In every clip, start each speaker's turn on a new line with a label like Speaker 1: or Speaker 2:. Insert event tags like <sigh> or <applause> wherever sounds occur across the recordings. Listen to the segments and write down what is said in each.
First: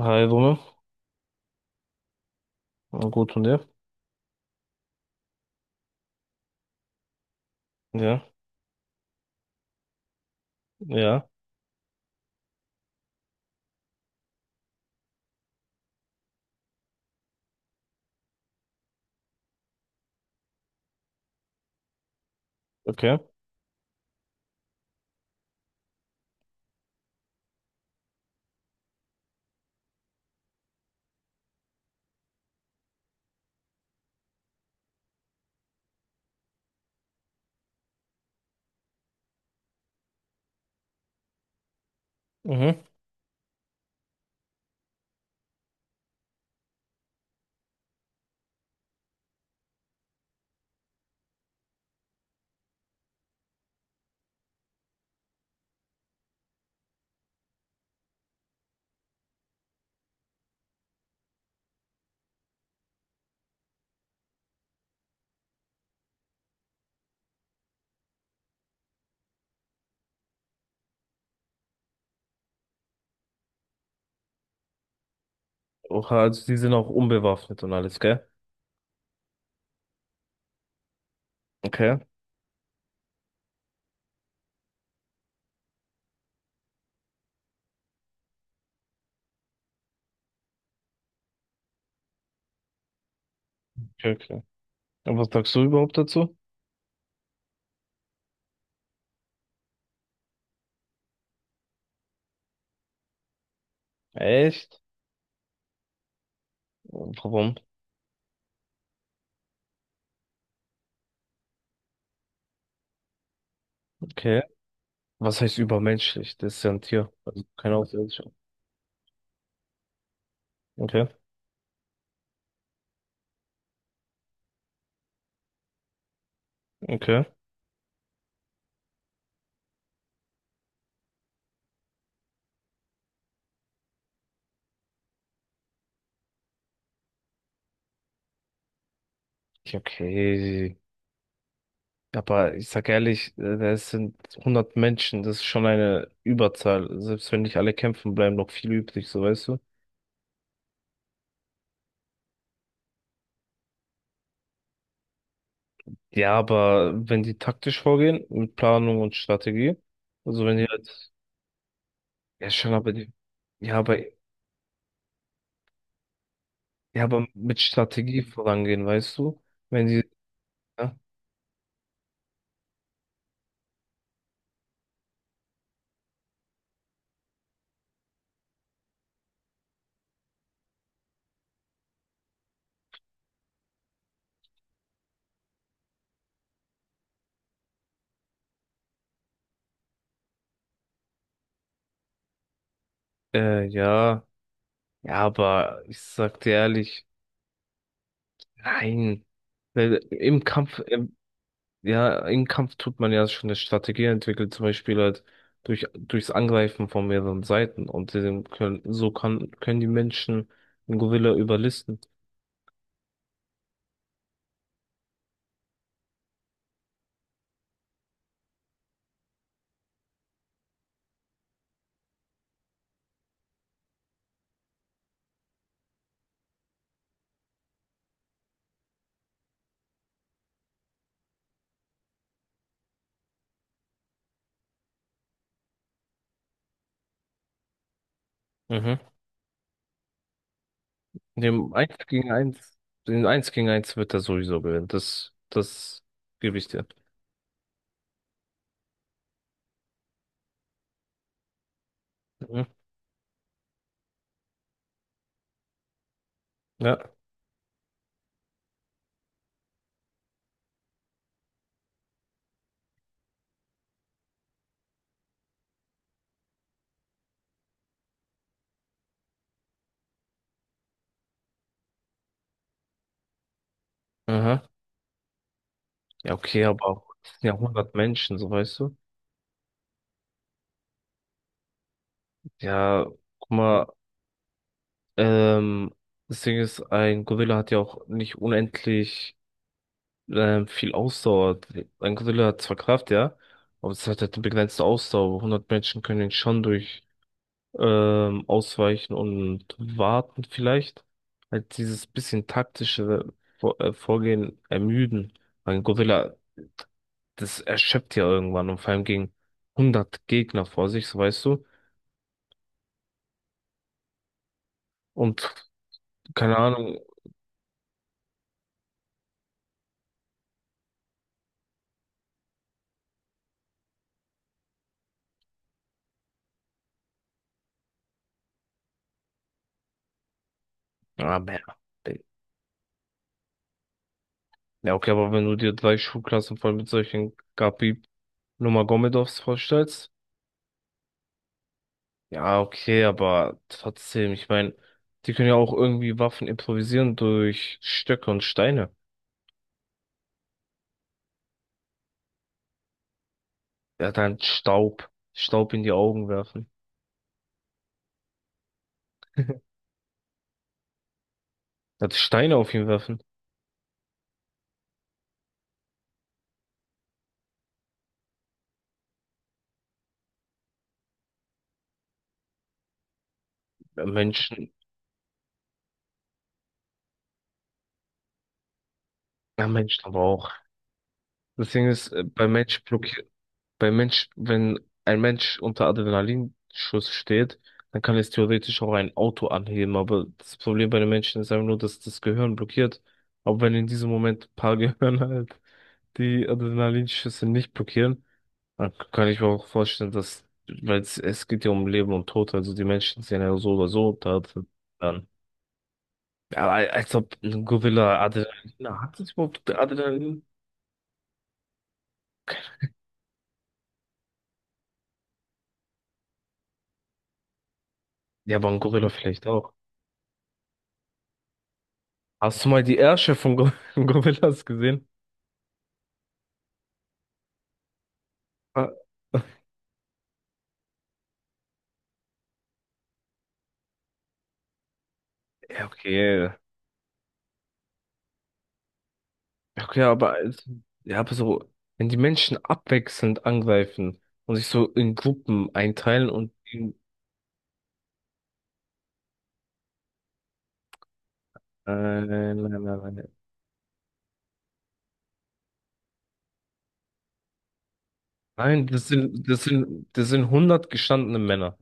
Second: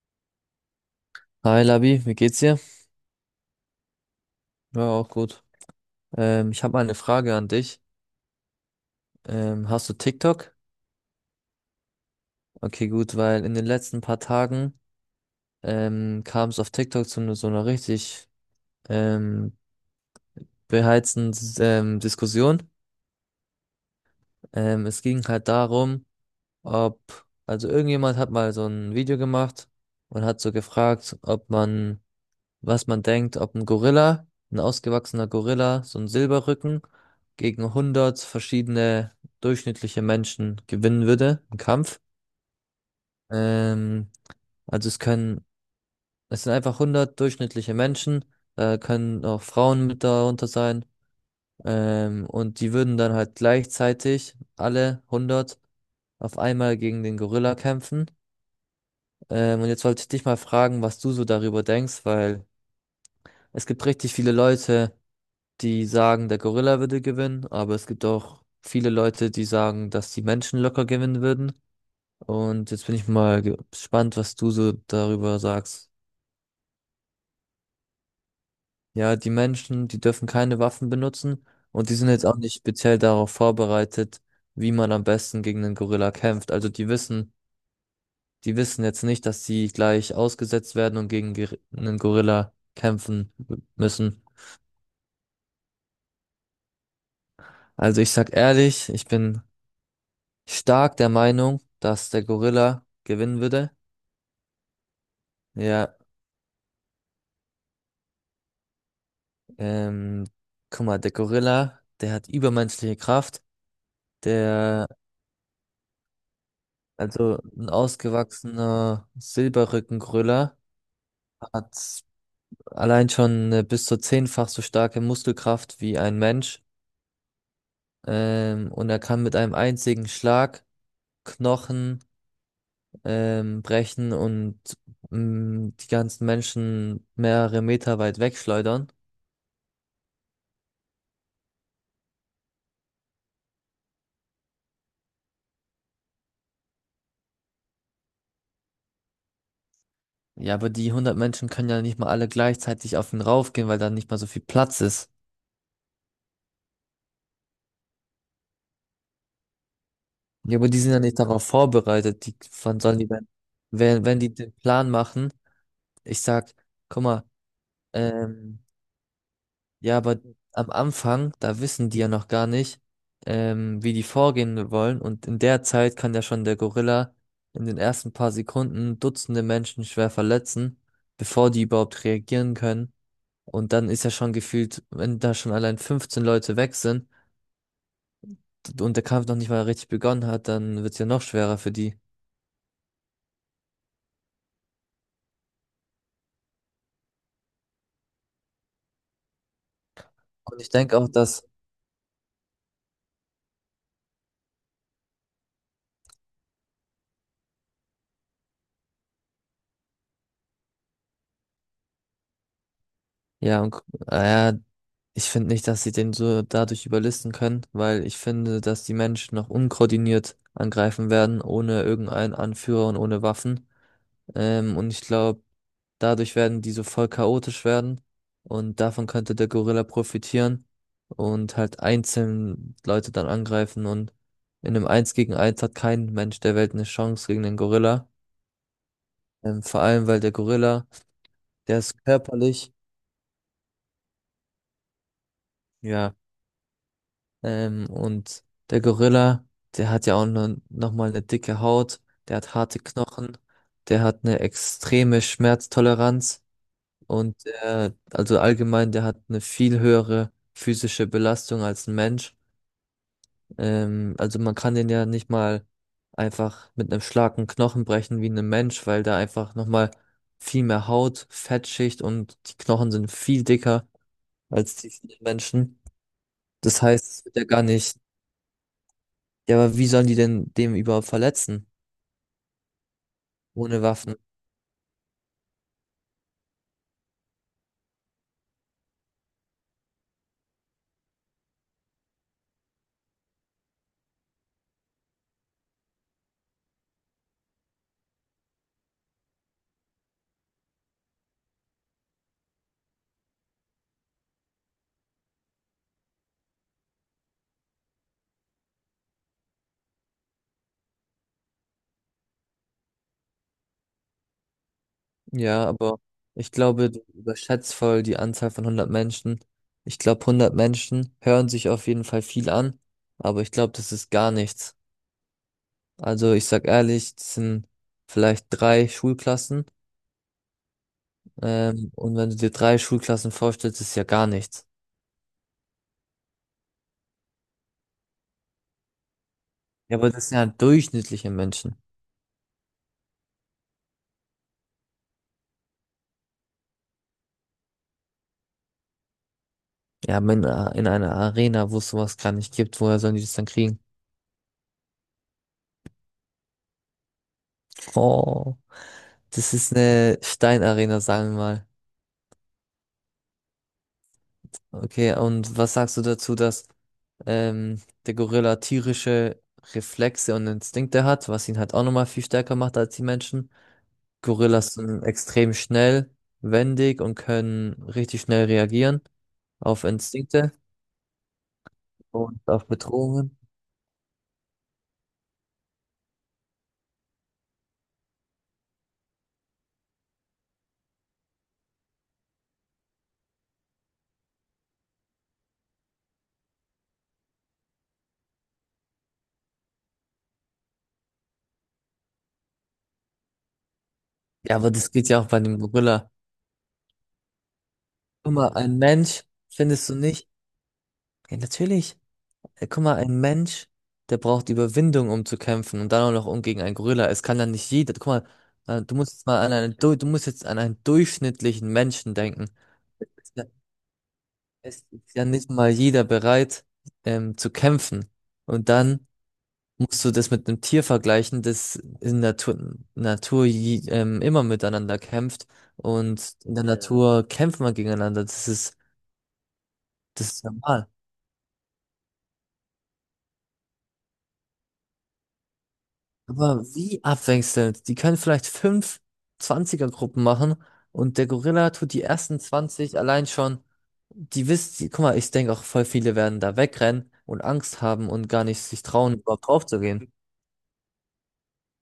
Speaker 1: Hi, Dumme.
Speaker 2: Hi Labi, wie geht's dir?
Speaker 1: Gut und dir?
Speaker 2: Ja, auch gut. Ich habe mal eine Frage an dich.
Speaker 1: Ja,
Speaker 2: Hast du TikTok?
Speaker 1: ja,
Speaker 2: Okay, gut, weil in den letzten paar Tagen kam es auf TikTok zu so einer richtig ähm, beheizten Diskussion.
Speaker 1: okay.
Speaker 2: Es ging halt darum, ob, also irgendjemand hat mal so ein Video gemacht und hat so gefragt, ob man was man denkt, ob ein Gorilla, ein ausgewachsener Gorilla, so ein Silberrücken gegen 100 verschiedene durchschnittliche Menschen gewinnen würde im Kampf.
Speaker 1: Mhm.
Speaker 2: Ähm, also es können, Es sind einfach 100 durchschnittliche Menschen, da können auch Frauen mit darunter sein. Und die würden dann halt gleichzeitig alle 100 auf einmal gegen den Gorilla kämpfen. Und jetzt wollte ich dich mal fragen, was du so darüber denkst, weil es gibt richtig viele Leute, die sagen, der Gorilla würde gewinnen, aber es gibt auch viele Leute, die sagen, dass die Menschen locker gewinnen würden. Und jetzt bin ich mal gespannt, was du so darüber sagst.
Speaker 1: Oha, also die sind auch unbewaffnet und alles, gell?
Speaker 2: Ja, die Menschen, die dürfen keine Waffen benutzen und die
Speaker 1: Okay.
Speaker 2: sind jetzt auch nicht speziell darauf vorbereitet, wie man am besten gegen einen Gorilla kämpft. Also die wissen jetzt nicht, dass sie gleich ausgesetzt werden und gegen einen Gorilla kämpfen
Speaker 1: Okay,
Speaker 2: müssen.
Speaker 1: okay. Und was sagst du überhaupt dazu?
Speaker 2: Also ich sag ehrlich, ich bin stark der Meinung, dass der Gorilla gewinnen würde.
Speaker 1: Echt?
Speaker 2: Ja,
Speaker 1: Warum?
Speaker 2: ähm, guck mal, der Gorilla, der hat übermenschliche Kraft.
Speaker 1: Okay.
Speaker 2: Der,
Speaker 1: Was heißt übermenschlich? Das ist ja ein Tier.
Speaker 2: also
Speaker 1: Also
Speaker 2: ein
Speaker 1: keine Außerirdische.
Speaker 2: ausgewachsener Silberrückengorilla
Speaker 1: Okay,
Speaker 2: hat allein schon eine bis zu zehnfach so starke Muskelkraft wie ein Mensch.
Speaker 1: okay.
Speaker 2: Und er kann mit einem einzigen Schlag Knochen brechen und die ganzen Menschen mehrere Meter weit wegschleudern.
Speaker 1: Ja, okay. Aber ich sag ehrlich, das sind 100 Menschen. Das ist schon eine Überzahl. Selbst wenn nicht alle kämpfen, bleiben noch viele übrig, so weißt du?
Speaker 2: Ja, aber die 100 Menschen können ja nicht mal alle gleichzeitig auf ihn raufgehen, weil da nicht mal so viel Platz ist.
Speaker 1: Ja, aber wenn die taktisch vorgehen, mit Planung und Strategie, also wenn
Speaker 2: Ja,
Speaker 1: die
Speaker 2: aber die sind ja
Speaker 1: jetzt,
Speaker 2: nicht darauf vorbereitet.
Speaker 1: ja schon,
Speaker 2: Wann
Speaker 1: aber
Speaker 2: sollen die
Speaker 1: die,
Speaker 2: denn,
Speaker 1: ja, aber,
Speaker 2: wenn die den Plan machen, ich sag, guck
Speaker 1: ja,
Speaker 2: mal,
Speaker 1: aber mit Strategie
Speaker 2: ähm,
Speaker 1: vorangehen, weißt du? Wenn
Speaker 2: ja,
Speaker 1: die,
Speaker 2: aber am
Speaker 1: ja,
Speaker 2: Anfang, da wissen die ja noch gar nicht, wie die vorgehen wollen. Und in der Zeit kann ja schon der Gorilla in den ersten paar Sekunden Dutzende Menschen schwer verletzen, bevor die überhaupt reagieren können. Und dann ist ja schon gefühlt, wenn da schon allein 15 Leute weg sind, und der Kampf noch nicht mal richtig begonnen hat, dann wird es ja noch schwerer für die.
Speaker 1: ja, ja, aber ich sag dir ehrlich, nein, weil im
Speaker 2: Und ich
Speaker 1: Kampf,
Speaker 2: denke auch,
Speaker 1: ja, im Kampf tut man ja schon eine Strategie entwickeln, zum Beispiel halt durchs Angreifen von mehreren Seiten und dem können, so kann, können die Menschen einen Gorilla überlisten.
Speaker 2: ja, und, äh, ich finde nicht, dass sie den so dadurch überlisten können, weil ich finde, dass die Menschen noch unkoordiniert angreifen werden, ohne irgendeinen Anführer und ohne Waffen. Und ich glaube, dadurch werden die so voll chaotisch werden und davon könnte der Gorilla profitieren und halt einzeln Leute dann angreifen und in einem Eins gegen Eins hat kein Mensch der Welt eine Chance gegen den Gorilla.
Speaker 1: Mhm.
Speaker 2: Vor allem, weil der Gorilla,
Speaker 1: Dem
Speaker 2: der
Speaker 1: eins
Speaker 2: ist
Speaker 1: gegen eins
Speaker 2: körperlich,
Speaker 1: Den eins gegen eins wird er sowieso gewinnen. Das
Speaker 2: ja,
Speaker 1: gebe ich dir.
Speaker 2: und der Gorilla, der hat ja auch noch mal eine dicke Haut, der hat
Speaker 1: Mhm.
Speaker 2: harte Knochen, der hat eine extreme Schmerztoleranz
Speaker 1: Ja.
Speaker 2: und also allgemein, der hat eine viel höhere physische Belastung als ein Mensch. Also man kann den ja nicht mal einfach mit einem Schlag einen Knochen brechen wie ein Mensch, weil da einfach noch mal viel mehr Haut, Fettschicht und die Knochen sind viel dicker.
Speaker 1: Aha.
Speaker 2: als die vielen Menschen.
Speaker 1: Ja, okay,
Speaker 2: Das
Speaker 1: aber
Speaker 2: heißt,
Speaker 1: auch,
Speaker 2: es
Speaker 1: das
Speaker 2: wird ja
Speaker 1: sind ja
Speaker 2: gar
Speaker 1: 100
Speaker 2: nicht.
Speaker 1: Menschen, so weißt du.
Speaker 2: Ja, aber wie sollen die denn dem überhaupt verletzen?
Speaker 1: Ja, guck
Speaker 2: Ohne
Speaker 1: mal,
Speaker 2: Waffen.
Speaker 1: ähm, das Ding ist, ein Gorilla hat ja auch nicht unendlich viel Ausdauer. Ein Gorilla hat zwar Kraft, ja, aber es hat halt eine begrenzte Ausdauer. 100 Menschen können ihn schon durch ausweichen und warten vielleicht. Halt dieses bisschen taktische Vorgehen ermüden. Weil ein Gorilla, das erschöpft ja irgendwann und vor allem gegen 100 Gegner vor sich, so weißt du. Und
Speaker 2: Ja, aber ich
Speaker 1: keine
Speaker 2: glaube,
Speaker 1: Ahnung,
Speaker 2: du überschätzt voll die Anzahl von 100 Menschen. Ich glaube, 100 Menschen hören sich auf jeden Fall viel an, aber ich glaube, das ist gar nichts. Also ich sag ehrlich, das sind vielleicht drei Schulklassen.
Speaker 1: ja.
Speaker 2: Und wenn du dir drei Schulklassen vorstellst, ist ja gar nichts.
Speaker 1: Ja, okay, aber wenn du dir drei Schulklassen voll mit solchen Gabi Nurmagomedovs
Speaker 2: Ja,
Speaker 1: vorstellst,
Speaker 2: aber das sind ja durchschnittliche Menschen.
Speaker 1: ja, okay, aber trotzdem, ich meine, die können ja auch irgendwie Waffen improvisieren durch Stöcke und Steine.
Speaker 2: Ja, aber in einer Arena, wo es sowas gar nicht gibt, woher sollen die das dann kriegen?
Speaker 1: Er hat halt Staub, Staub in die Augen werfen.
Speaker 2: Oh, das ist eine Steinarena, sagen wir mal.
Speaker 1: Er hat Steine auf ihn werfen.
Speaker 2: Okay, und was sagst du dazu, dass ähm, der Gorilla tierische Reflexe und Instinkte hat, was ihn halt auch nochmal viel stärker macht als die Menschen?
Speaker 1: Bei Menschen,
Speaker 2: Gorillas sind extrem schnell, wendig und können richtig schnell reagieren
Speaker 1: ja,
Speaker 2: auf
Speaker 1: Menschen aber auch.
Speaker 2: Instinkte
Speaker 1: Das Ding ist,
Speaker 2: und auf Bedrohungen.
Speaker 1: Bei Mensch, wenn ein Mensch unter Adrenalinschuss steht, dann kann es theoretisch auch ein Auto anheben, aber das Problem bei den Menschen ist einfach nur, dass das Gehirn blockiert. Aber wenn in diesem Moment ein paar <laughs> Gehirne halt die Adrenalinschüsse nicht blockieren, dann kann ich mir auch vorstellen, dass, weil es geht ja um Leben und Tod, also die Menschen sind ja so oder so da
Speaker 2: Ja, aber das geht ja auch
Speaker 1: dran.
Speaker 2: bei dem Gorilla.
Speaker 1: Ja, aber als ob ein Gorilla
Speaker 2: Guck mal,
Speaker 1: Adrenalin.
Speaker 2: ein
Speaker 1: Na, hat
Speaker 2: Mensch,
Speaker 1: das überhaupt
Speaker 2: findest du nicht?
Speaker 1: Adrenalin?
Speaker 2: Ja, natürlich. Ey, guck mal, ein Mensch, der braucht Überwindung, um zu kämpfen und dann auch noch um gegen einen Gorilla. Es kann dann nicht jeder. Guck mal,
Speaker 1: Ja, aber ein Gorilla vielleicht auch.
Speaker 2: du musst jetzt an einen durchschnittlichen Menschen denken.
Speaker 1: Hast du mal die
Speaker 2: Ist
Speaker 1: Ärsche
Speaker 2: ja-
Speaker 1: von Gor <laughs> Gorillas
Speaker 2: Es
Speaker 1: gesehen?
Speaker 2: ist ja nicht mal jeder bereit, zu kämpfen. Und
Speaker 1: Ah,
Speaker 2: dann musst du das mit einem Tier vergleichen, das in Natur, Natur je, immer miteinander kämpft.
Speaker 1: ja,
Speaker 2: Und in
Speaker 1: okay.
Speaker 2: der Ja. Natur kämpft man gegeneinander.
Speaker 1: Ja, okay,
Speaker 2: Das ist normal.
Speaker 1: ja, aber so, wenn die Menschen abwechselnd angreifen und sich so in Gruppen einteilen
Speaker 2: Aber wie abwechselnd? Die können vielleicht fünf 20 gruppen machen und der Gorilla tut die ersten
Speaker 1: nein, nein,
Speaker 2: 20
Speaker 1: nein,
Speaker 2: allein
Speaker 1: nein.
Speaker 2: schon. Guck mal, ich denke auch voll viele werden da wegrennen und Angst haben und gar nicht sich
Speaker 1: Nein, das
Speaker 2: trauen, überhaupt
Speaker 1: sind, das sind,
Speaker 2: draufzugehen.
Speaker 1: das sind 100 gestandene Männer.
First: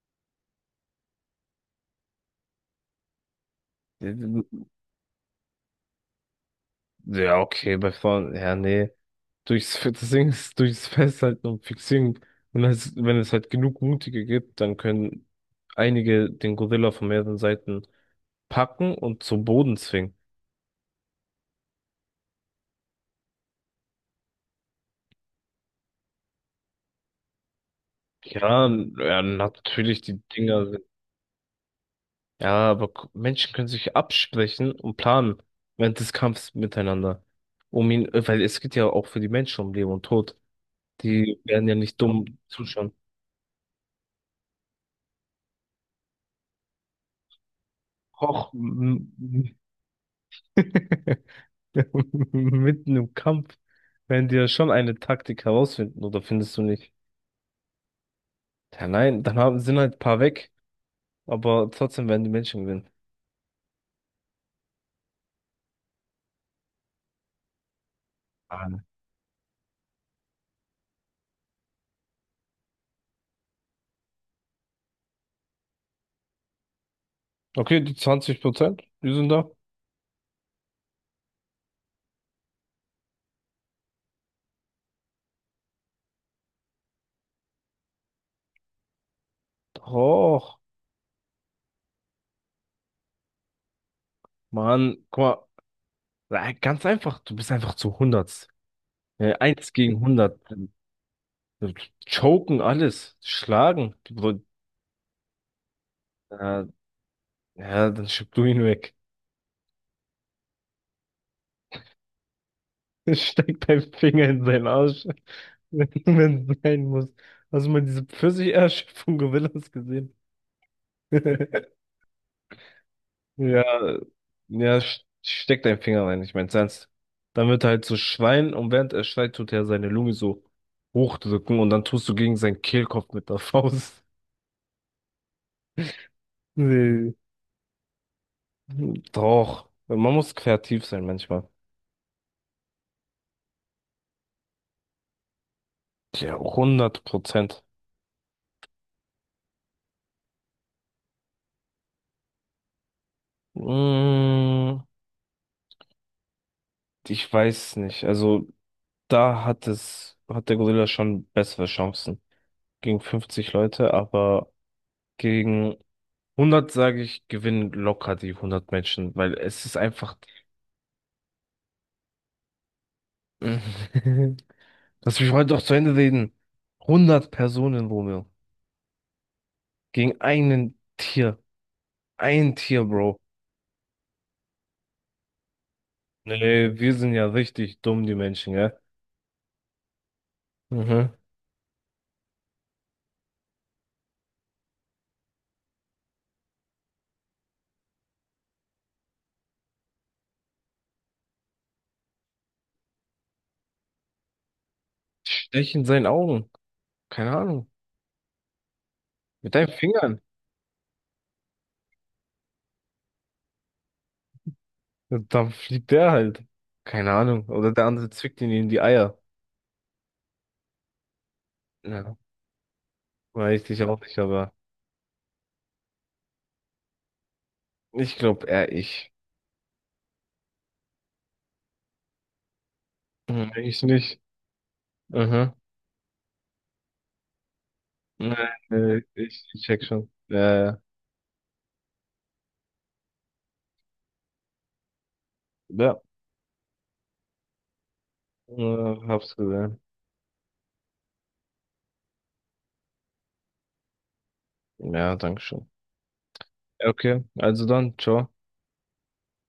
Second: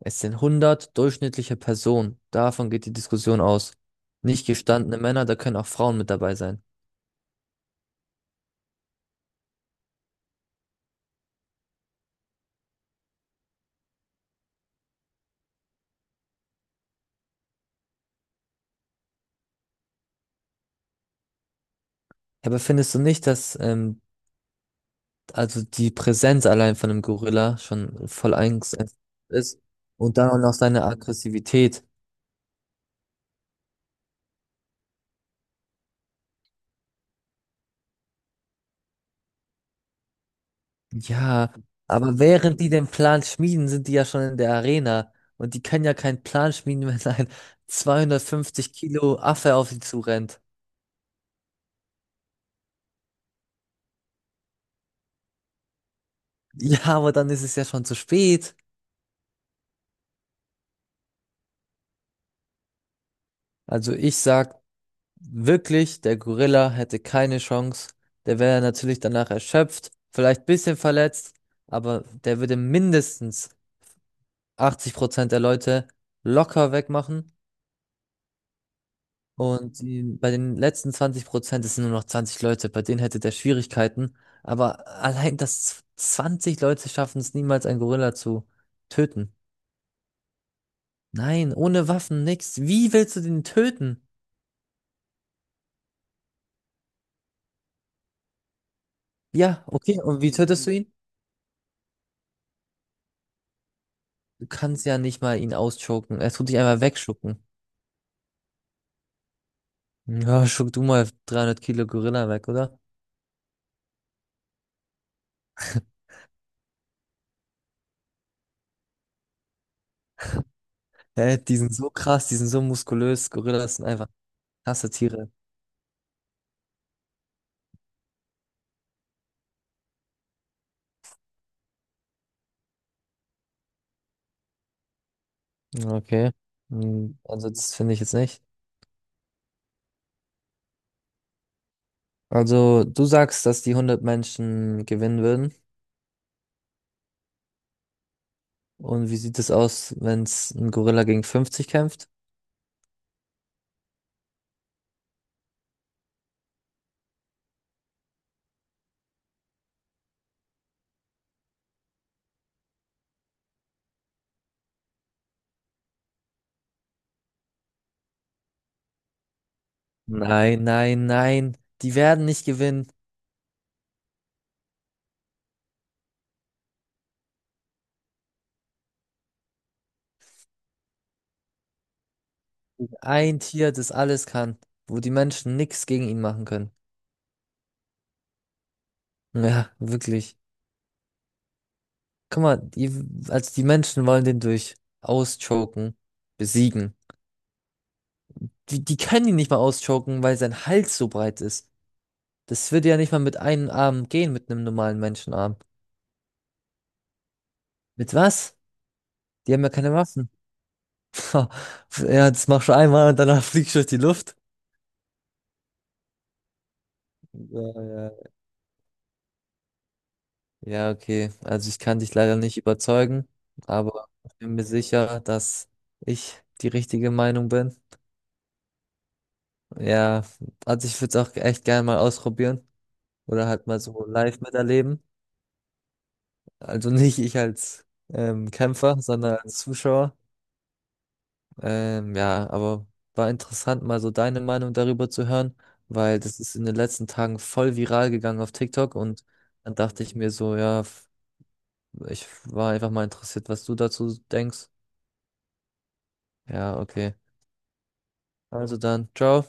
Speaker 2: Es sind 100 durchschnittliche Personen. Davon geht die Diskussion aus. Nicht gestandene Männer, da können auch Frauen mit dabei sein.
Speaker 1: Ja, okay, bei Frauen, ja, nee. <laughs> Das Ding ist, durchs Festhalten und Fixieren. Und wenn es halt genug Mutige gibt, dann können einige den Gorilla von mehreren Seiten packen und zum Boden zwingen.
Speaker 2: Ja, aber findest du nicht, dass also die Präsenz allein von einem Gorilla schon voll
Speaker 1: Ja,
Speaker 2: eingesetzt
Speaker 1: ja,
Speaker 2: ist
Speaker 1: natürlich,
Speaker 2: und
Speaker 1: die
Speaker 2: dann auch noch
Speaker 1: Dinger sind.
Speaker 2: seine Aggressivität?
Speaker 1: Ja, aber Menschen können sich absprechen und planen während des Kampfs miteinander. Weil es geht ja auch für die Menschen um Leben und Tod. Die
Speaker 2: Ja,
Speaker 1: werden ja nicht
Speaker 2: aber
Speaker 1: dumm
Speaker 2: während die den
Speaker 1: zuschauen.
Speaker 2: Plan schmieden, sind die ja schon in der Arena. Und die können ja keinen Plan schmieden, <laughs> wenn ein
Speaker 1: Och,
Speaker 2: 250 Kilo Affe auf sie zurennt.
Speaker 1: <laughs> <laughs> Mitten im Kampf werden die ja schon eine Taktik herausfinden, oder findest du
Speaker 2: Ja,
Speaker 1: nicht?
Speaker 2: aber dann ist es ja schon zu spät.
Speaker 1: Ja, nein, dann sind halt ein paar weg, aber trotzdem werden die Menschen gewinnen.
Speaker 2: Also ich sag wirklich, der Gorilla hätte keine Chance. Der wäre
Speaker 1: Ah, ne.
Speaker 2: natürlich danach erschöpft, vielleicht ein bisschen verletzt, aber der würde mindestens 80% der Leute locker wegmachen.
Speaker 1: Okay, die 20%, die sind da.
Speaker 2: Und die, bei den letzten 20%, es sind nur noch 20 Leute, bei denen hätte der Schwierigkeiten. Aber allein, dass 20 Leute schaffen es niemals, einen Gorilla zu töten.
Speaker 1: Doch,
Speaker 2: Nein, ohne Waffen, nix. Wie willst du den töten?
Speaker 1: Mann, guck mal. Ja, ganz einfach, du bist einfach zu 100. Ja,
Speaker 2: Ja,
Speaker 1: 1
Speaker 2: okay.
Speaker 1: gegen
Speaker 2: Und wie
Speaker 1: 100,
Speaker 2: tötest du ihn?
Speaker 1: äh, Choken alles, schlagen.
Speaker 2: Du kannst ja nicht mal ihn ausschocken. Er tut dich
Speaker 1: Äh,
Speaker 2: einmal wegschucken.
Speaker 1: ja, dann schieb du ihn weg.
Speaker 2: Ja, schuck du mal 300 Kilo Gorilla weg, oder?
Speaker 1: Steckt deinen Finger in seinen Arsch, <laughs> wenn wenn es sein muss. Hast du mal diese Pfirsicherschöpfung von Gorillas gesehen?
Speaker 2: Hä, die sind
Speaker 1: <laughs>
Speaker 2: so krass, die sind so muskulös. Gorillas sind
Speaker 1: Ja,
Speaker 2: einfach
Speaker 1: ja,
Speaker 2: krasse Tiere.
Speaker 1: steck deinen Finger rein, ich mein's ernst. Dann wird er halt so schreien und während er schreit, tut er seine Lunge so hochdrücken und dann tust du gegen seinen Kehlkopf mit der <laughs> Faust.
Speaker 2: Okay.
Speaker 1: Nee.
Speaker 2: Also, das finde ich jetzt nicht.
Speaker 1: Doch, man muss kreativ sein manchmal.
Speaker 2: Also, du sagst, dass die 100 Menschen gewinnen würden.
Speaker 1: Ja, 100%.
Speaker 2: Und wie sieht es aus, wenn es ein Gorilla gegen 50 kämpft?
Speaker 1: Mm, ich weiß nicht, also. Da hat der Gorilla schon bessere Chancen. Gegen 50 Leute, aber gegen 100, sage ich, gewinnen locker die 100 Menschen, weil es ist einfach,
Speaker 2: Nein, nein, nein. Die werden nicht gewinnen.
Speaker 1: <laughs> lass mich heute doch zu Ende reden. 100 Personen, Romeo, gegen einen Tier. Ein Tier, Bro.
Speaker 2: Ein Tier, das alles kann, wo die Menschen nichts gegen ihn machen können.
Speaker 1: Nee, wir sind ja richtig dumm, die Menschen, gell?
Speaker 2: Ja, wirklich.
Speaker 1: Mhm.
Speaker 2: Guck mal, also die Menschen wollen den durch auschoken, besiegen. Die können ihn nicht mal auschoken, weil sein Hals so breit ist. Das würde ja nicht mal mit einem Arm gehen, mit einem normalen Menschenarm.
Speaker 1: Stech in seinen Augen. Keine Ahnung.
Speaker 2: Mit was? Die
Speaker 1: Mit
Speaker 2: haben
Speaker 1: deinen
Speaker 2: ja keine
Speaker 1: Fingern.
Speaker 2: Waffen. Ha, ja, das machst du einmal und danach <laughs> fliegst du durch die Luft.
Speaker 1: Und dann fliegt der halt. Keine Ahnung. Oder
Speaker 2: Ja,
Speaker 1: der andere
Speaker 2: ja.
Speaker 1: zwickt ihn in die Eier.
Speaker 2: Ja, okay. Also ich kann dich
Speaker 1: Ja.
Speaker 2: leider nicht überzeugen,
Speaker 1: Weiß ich auch
Speaker 2: aber
Speaker 1: nicht,
Speaker 2: ich
Speaker 1: aber
Speaker 2: bin mir sicher, dass ich die richtige Meinung bin.
Speaker 1: ich glaube eher ich.
Speaker 2: Ja, also ich würde es auch echt gerne mal ausprobieren oder
Speaker 1: Hm,
Speaker 2: halt mal
Speaker 1: ich
Speaker 2: so
Speaker 1: nicht.
Speaker 2: live miterleben.
Speaker 1: Mhm.
Speaker 2: Also nicht ich als
Speaker 1: Nee,
Speaker 2: Kämpfer,
Speaker 1: nee,
Speaker 2: sondern
Speaker 1: ich,
Speaker 2: als
Speaker 1: ich check schon.
Speaker 2: Zuschauer.
Speaker 1: Ja, ja.
Speaker 2: Ja, aber war interessant, mal so deine Meinung darüber zu hören, weil das ist in den letzten Tagen voll viral gegangen auf
Speaker 1: Ja,
Speaker 2: TikTok und
Speaker 1: hab's
Speaker 2: dann
Speaker 1: gesehen.
Speaker 2: dachte ich mir so, ja, ich war einfach mal interessiert, was du dazu denkst.
Speaker 1: Ja, danke schön.
Speaker 2: Ja, okay.
Speaker 1: Okay, also dann, ciao.
Speaker 2: Also dann, ciao.